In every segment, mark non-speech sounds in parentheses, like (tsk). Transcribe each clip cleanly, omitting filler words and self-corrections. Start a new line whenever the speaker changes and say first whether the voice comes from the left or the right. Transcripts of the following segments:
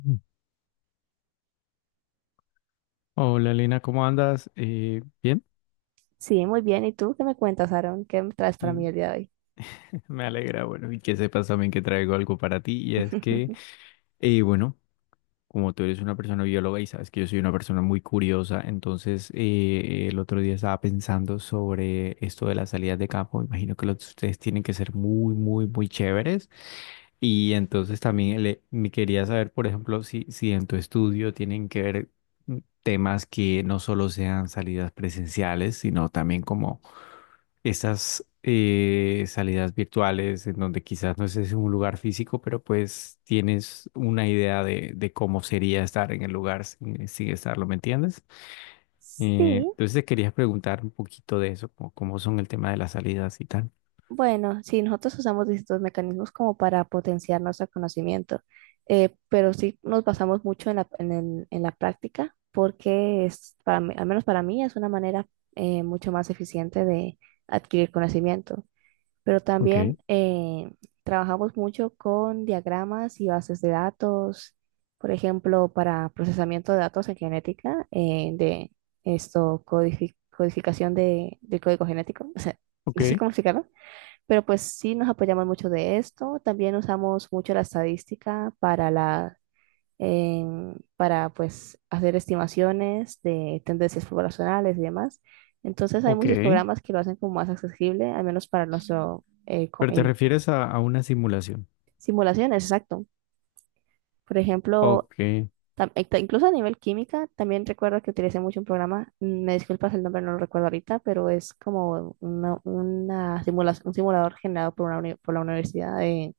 left: Mm. Hola Lina, ¿cómo andas? Bien.
right: Sí, muy bien. ¿Y tú qué me cuentas, Aaron? ¿Qué me traes para mí
left: Mm,
right: el día de hoy?
left: (laughs) me alegra. Bueno, y que sepas también que traigo algo para ti,
right: (laughs)
left: eh, bueno, Como tú eres una persona bióloga y sabes que yo soy una persona muy curiosa, entonces el otro día estaba pensando sobre esto de las salidas de campo. Imagino que los de ustedes tienen que ser muy, muy, muy chéveres, y entonces también me quería saber, por ejemplo, si en tu estudio tienen que ver temas que no solo sean salidas presenciales, sino también como esas salidas virtuales en donde quizás no es es un lugar físico, pero pues tienes una idea de cómo sería estar en el lugar sin estarlo, ¿me entiendes? Eh,
right: Sí,
left: entonces te quería preguntar un poquito de eso, como cómo son el tema de las salidas y tal.
right: bueno, sí, nosotros usamos distintos mecanismos como para potenciar nuestro conocimiento, pero sí nos basamos mucho en la práctica porque al menos para mí es una manera mucho más eficiente de adquirir conocimiento. Pero también
left: Ok,
right: trabajamos mucho con diagramas y bases de datos, por ejemplo, para procesamiento de datos en genética, codificación de, del código genético, o sea, no
left: ok,
right: sé cómo explicarlo, pero pues sí nos apoyamos mucho de esto. También usamos mucho la estadística para para pues hacer estimaciones de tendencias poblacionales y demás. Entonces hay
left: ok.
right: muchos programas que lo hacen como más accesible, al menos para nuestro
left: Pero te
right: en
left: refieres a una simulación.
right: simulaciones, exacto. Por ejemplo,
left: Ok,
right: incluso a nivel química, también recuerdo que utilicé mucho un programa, me disculpas el nombre, no lo recuerdo ahorita, pero es como un simulador generado por la Universidad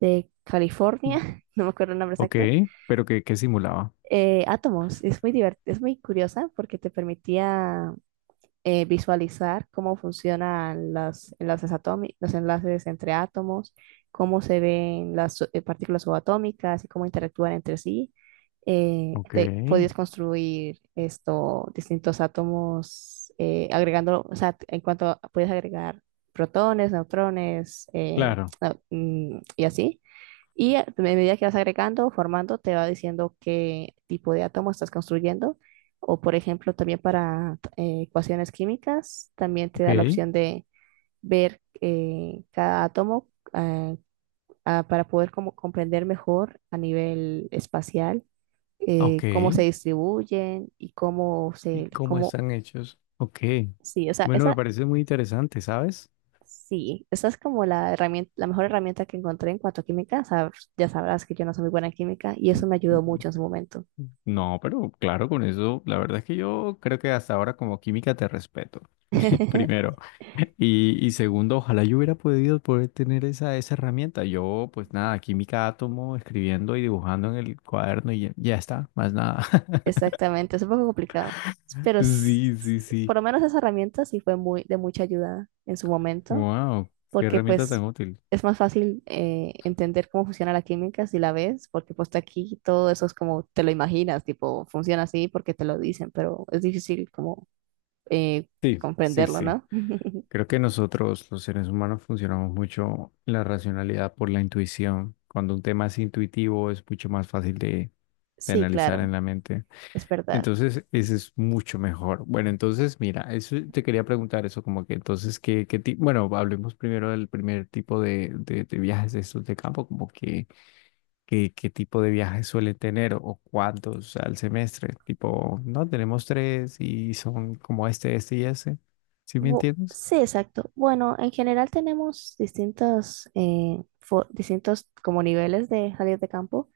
right: de California, (laughs) no me acuerdo el nombre
left: ok,
right: exacto,
left: pero ¿qué, qué simulaba?
right: átomos. Es muy curiosa porque te permitía visualizar cómo funcionan los enlaces atómicos, los enlaces entre átomos, cómo se ven las partículas subatómicas y cómo interactúan entre sí.
left: Ok,
right: Podías construir esto, distintos átomos, agregando, o sea, puedes agregar protones, neutrones,
left: claro,
right: (tsk) y así. Y a medida que vas agregando formando, te va diciendo qué tipo de átomo estás construyendo. O, por ejemplo, también para ecuaciones químicas, también te
left: ok,
right: da la opción de ver cada átomo eh, para poder como comprender mejor a nivel espacial
left: ok,
right: cómo se distribuyen y
left: y cómo están hechos. Ok.
right: sí, o sea,
left: Bueno, me parece muy interesante, ¿sabes?
right: esa es como la herramienta, la mejor herramienta que encontré en cuanto a química. Ya sabrás que yo no soy muy buena en química y eso me ayudó mucho en su momento.
left: No, pero claro, con eso, la verdad es que yo creo que hasta ahora como química te respeto, (laughs)
right: (laughs)
left: primero. Y segundo, ojalá yo hubiera podido poder tener esa herramienta. Yo, pues nada, química átomo, escribiendo y dibujando en el cuaderno y ya, ya está, más nada. (laughs)
right: Exactamente, es un poco complicado, pero
left: Sí, sí,
right: por
left: sí.
right: lo menos esa herramienta sí fue muy de mucha ayuda en su momento,
left: Wow, qué
right: porque
left: herramienta
right: pues
left: tan útil.
right: es más fácil entender cómo funciona la química si la ves, porque pues aquí todo eso es como te lo imaginas, tipo funciona así porque te lo dicen, pero es difícil como eh,
left: Sí, sí,
right: comprenderlo,
left: sí.
right: ¿no? (laughs)
left: Creo que nosotros, los seres humanos, funcionamos mucho en la racionalidad por la intuición. Cuando un tema es intuitivo, es mucho más fácil de
right: Sí,
left: analizar
right: claro,
left: en la mente.
right: es verdad.
left: Entonces, ese es mucho mejor. Bueno, entonces, mira, eso te quería preguntar eso, como que entonces, ¿qué, qué tipo? Bueno, hablemos primero del primer tipo de viajes de estos de campo, como que, qué tipo de viajes suele tener o cuántos al semestre. Tipo, no, tenemos tres y son como este y ese. ¿Sí me entiendes?
right: Sí, exacto. Bueno, en general tenemos distintos como niveles de salir de campo.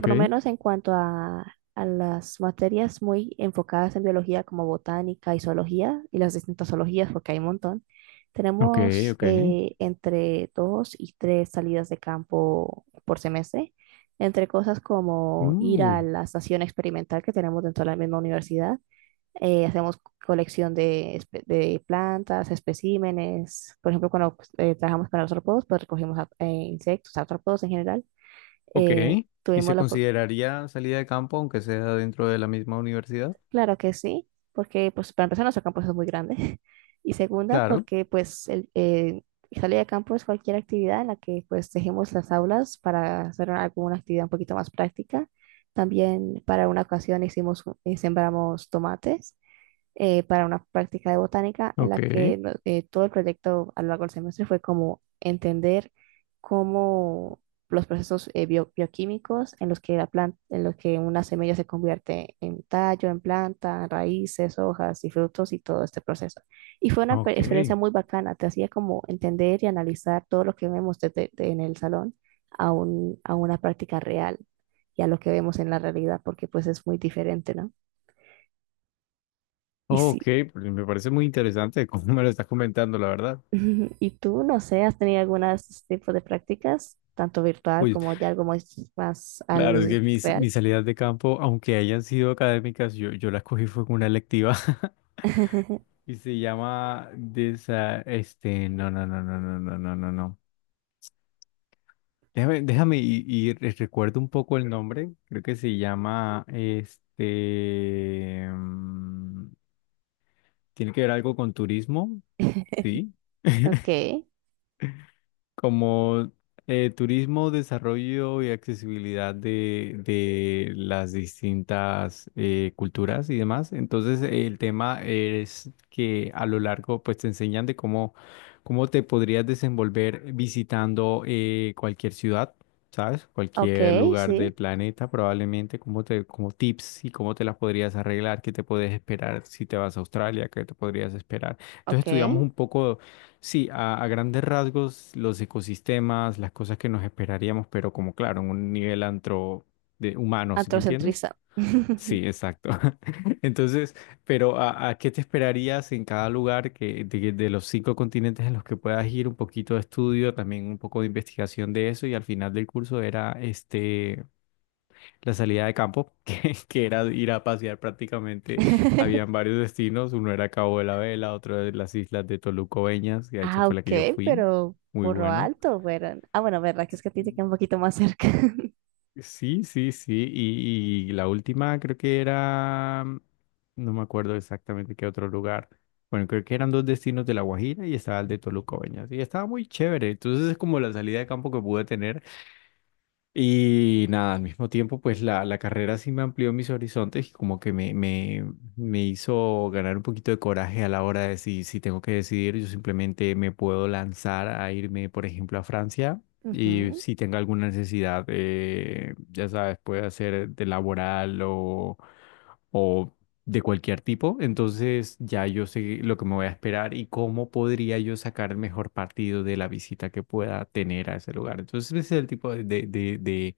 right: Por lo menos en cuanto a las materias muy enfocadas en biología como botánica y zoología y las distintas zoologías, porque hay un montón,
left: Ok,
right: tenemos
left: ok.
right: entre dos y tres salidas de campo por semestre, entre cosas como
left: Mm,
right: ir a la estación experimental que tenemos dentro de la misma universidad. Hacemos colección de plantas, especímenes. Por ejemplo, cuando pues, trabajamos con artrópodos, pues recogimos insectos, artrópodos en general.
left: ok. ¿Y
right: Tuvimos
left: se
right: la.
left: consideraría salida de campo aunque sea dentro de la misma universidad?
right: Claro que sí, porque pues para empezar nuestro campus es muy grande (laughs) y segunda
left: Claro.
right: porque pues salir de campo es cualquier actividad en la que pues dejemos las aulas para hacer alguna actividad un poquito más práctica. También para una ocasión hicimos, sembramos tomates para una práctica de botánica en la
left: Ok,
right: que todo el proyecto a lo largo del semestre fue como entender cómo los procesos bioquímicos en los que la planta, en los que una semilla se convierte en tallo, en planta, raíces, hojas y frutos y todo este proceso. Y fue una
left: ok.
right: experiencia muy bacana, te hacía como entender y analizar todo lo que vemos en el salón a una práctica real y a lo que vemos en la realidad, porque pues es muy diferente, ¿no? Y
left: Ok,
right: sí.
left: pues me parece muy interesante cómo (laughs) me lo estás comentando, la verdad.
right: (laughs) ¿Y tú, no sé, has tenido alguna de estos tipos de prácticas, tanto virtual
left: Uy,
right: como ya algo más, más
left: claro, es
right: al
left: que
right: real?
left: mis salidas de campo, aunque hayan sido académicas, yo las cogí fue con una electiva. (laughs)
right: (laughs)
left: Y se llama no, no, no, no, no, no, no, no, no, no. Déjame y recuerdo un poco el nombre. Creo que se llama tiene que ver algo con turismo, sí.
right: Ok,
left: Como turismo, desarrollo y accesibilidad de las distintas culturas y demás. Entonces, el tema es que a lo largo, pues te enseñan de cómo te podrías desenvolver visitando cualquier ciudad, ¿sabes? Cualquier
right: ok,
left: lugar
right: sí,
left: del planeta, probablemente, como como tips y cómo te las podrías arreglar, qué te puedes esperar si te vas a Australia, qué te podrías esperar. Entonces,
right: ok.
left: estudiamos un poco. Sí, a grandes rasgos, los ecosistemas, las cosas que nos esperaríamos, pero como claro, en un nivel antro de humano, ¿sí me entiendes?
right: Antrocentriza.
left: Sí, exacto. (laughs) Entonces, pero a qué te esperarías en cada lugar que, de los cinco continentes en los que puedas ir? Un poquito de estudio, también un poco de investigación de eso y al final del curso era este la salida de campo, (laughs) que era ir a pasear prácticamente.
right: (laughs)
left: Habían varios destinos, uno era Cabo de la Vela, otro de las islas de Toluco Beñas, que a esa
right: Ah,
left: fue la
right: ok,
left: que yo fui,
right: pero
left: muy
right: por lo
left: bueno.
right: alto, pero... Ah, bueno, verdad que es que a ti te queda un poquito más cerca. (laughs)
left: Sí, sí, sí, y la última creo que era, no me acuerdo exactamente qué otro lugar. Bueno, creo que eran dos destinos de La Guajira y estaba el de Toluco Beñas, y estaba muy chévere. Entonces es como la salida de campo que pude tener. Y nada, al mismo tiempo, pues la carrera sí me amplió mis horizontes y como que me hizo ganar un poquito de coraje a la hora de si, si tengo que decidir, yo simplemente me puedo lanzar a irme, por ejemplo, a Francia, y
right: Ujú,
left: si tengo alguna necesidad, ya sabes, puede ser de laboral o de cualquier tipo, entonces ya yo sé lo que me voy a esperar y cómo podría yo sacar el mejor partido de la visita que pueda tener a ese lugar. Entonces ese es el tipo de, de, de, de-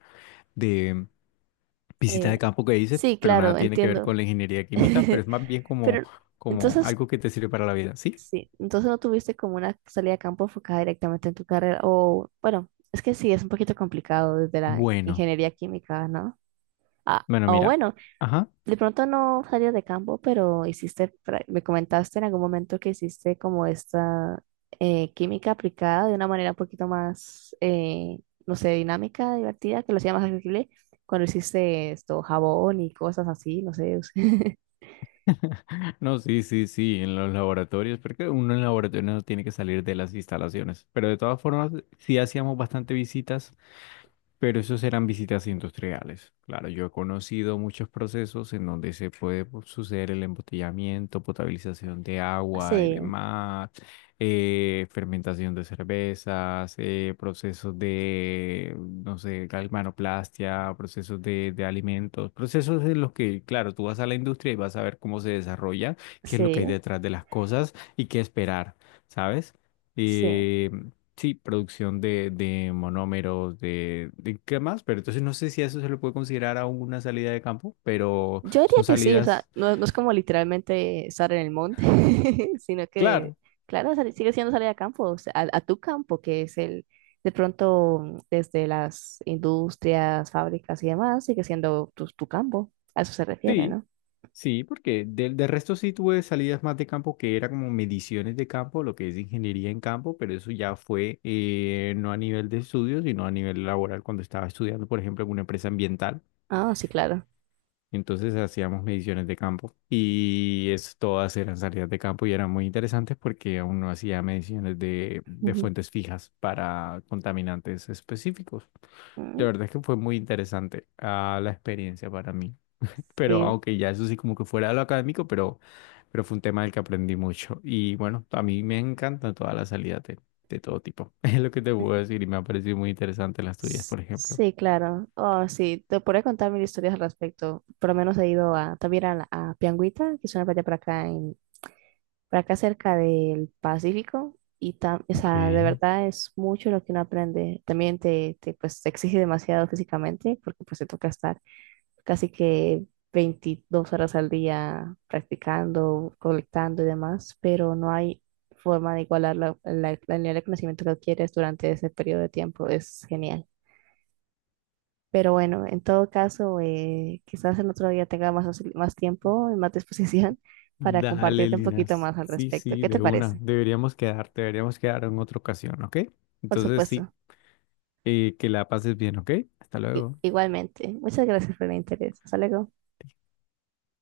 left: de visita
right: eh,
left: de campo que hice,
right: sí,
left: pero nada
right: claro,
left: tiene que ver
right: entiendo.
left: con la ingeniería química, pero
right: (laughs)
left: es más bien como,
right: Pero
left: como
right: entonces.
left: algo que te sirve para la vida, ¿sí?
right: Sí, entonces no tuviste como una salida a campo enfocada directamente en tu carrera, o bueno, es que sí, es un poquito complicado desde la
left: Bueno,
right: ingeniería química, ¿no? Ah,
left: bueno,
right: o
left: mira,
right: bueno,
left: ajá.
right: de pronto no salías de campo, pero hiciste, me comentaste en algún momento que hiciste como esta química aplicada de una manera un poquito más, no sé, dinámica, divertida, que lo hacía más accesible cuando hiciste esto, jabón y cosas así, no sé. (laughs)
left: (laughs) No, sí, sí, sí, en los laboratorios, porque uno en laboratorio no tiene que salir de las instalaciones, pero de todas formas sí hacíamos bastante visitas. Pero esos eran visitas industriales. Claro, yo he conocido muchos procesos en donde se puede pues, suceder el embotellamiento, potabilización de agua y
right: Sí,
left: demás, fermentación de cervezas, procesos de, no sé, galvanoplastia, procesos de alimentos, procesos en los que, claro, tú vas a la industria y vas a ver cómo se desarrolla, qué es lo que hay
right: sí,
left: detrás de las cosas y qué esperar, ¿sabes?
right: sí.
left: Eh, Sí, producción de monómeros, de qué más, pero entonces no sé si a eso se le puede considerar aún una salida de campo, pero
right: Yo diría
left: son
right: que sí, o sea,
left: salidas,
right: no, no es como literalmente estar en el monte, (laughs) sino que,
left: claro,
right: claro, sigue siendo salir a campo, o sea, a tu campo, que es el, de pronto, desde las industrias, fábricas y demás, sigue siendo tu, tu campo, a eso se refiere,
left: sí,
right: ¿no?
left: sí, porque del resto sí tuve salidas más de campo que era como mediciones de campo, lo que es ingeniería en campo, pero eso ya fue no a nivel de estudio, sino a nivel laboral cuando estaba estudiando, por ejemplo, en una empresa ambiental.
right: Ah, sí, claro.
left: Entonces hacíamos mediciones de campo y es, todas eran salidas de campo y eran muy interesantes porque uno hacía mediciones de
right: Ujú.
left: fuentes fijas para contaminantes específicos. La
right: Mm,
left: verdad es que fue muy interesante ah, la experiencia para mí. Pero
right: sí,
left: aunque ya eso sí como que fuera de lo académico, pero fue un tema del que aprendí mucho. Y bueno, a mí me encantan todas las salidas de todo tipo. (laughs) Es lo que te puedo decir y me ha parecido muy interesante las tuyas, por ejemplo.
right: sí, claro. Oh, sí, te podría contar mil historias al respecto. Por lo menos he ido también a Pianguita, que es una playa por acá cerca del Pacífico y o
left: Ok.
right: sea, de verdad es mucho lo que uno aprende. También pues, te exige demasiado físicamente porque pues te toca estar casi que 22 horas al día practicando, colectando y demás, pero no hay forma de igualar la nivel de conocimiento que adquieres durante ese periodo de tiempo. Es genial. Pero bueno, en todo caso, quizás en otro día tenga más tiempo y más (laughs) disposición para
left: Dale,
right: compartirte un poquito
left: Linas.
right: más al
left: Sí,
right: respecto.
left: sí,
right: ¿Qué te
left: de una.
right: parece?
left: Deberíamos quedar en otra ocasión, ¿ok?
right: Por
left: Entonces, sí,
right: supuesto.
left: que la pases bien, ¿ok? Hasta luego.
right: Igualmente. Muchas gracias por el interés. Hasta luego.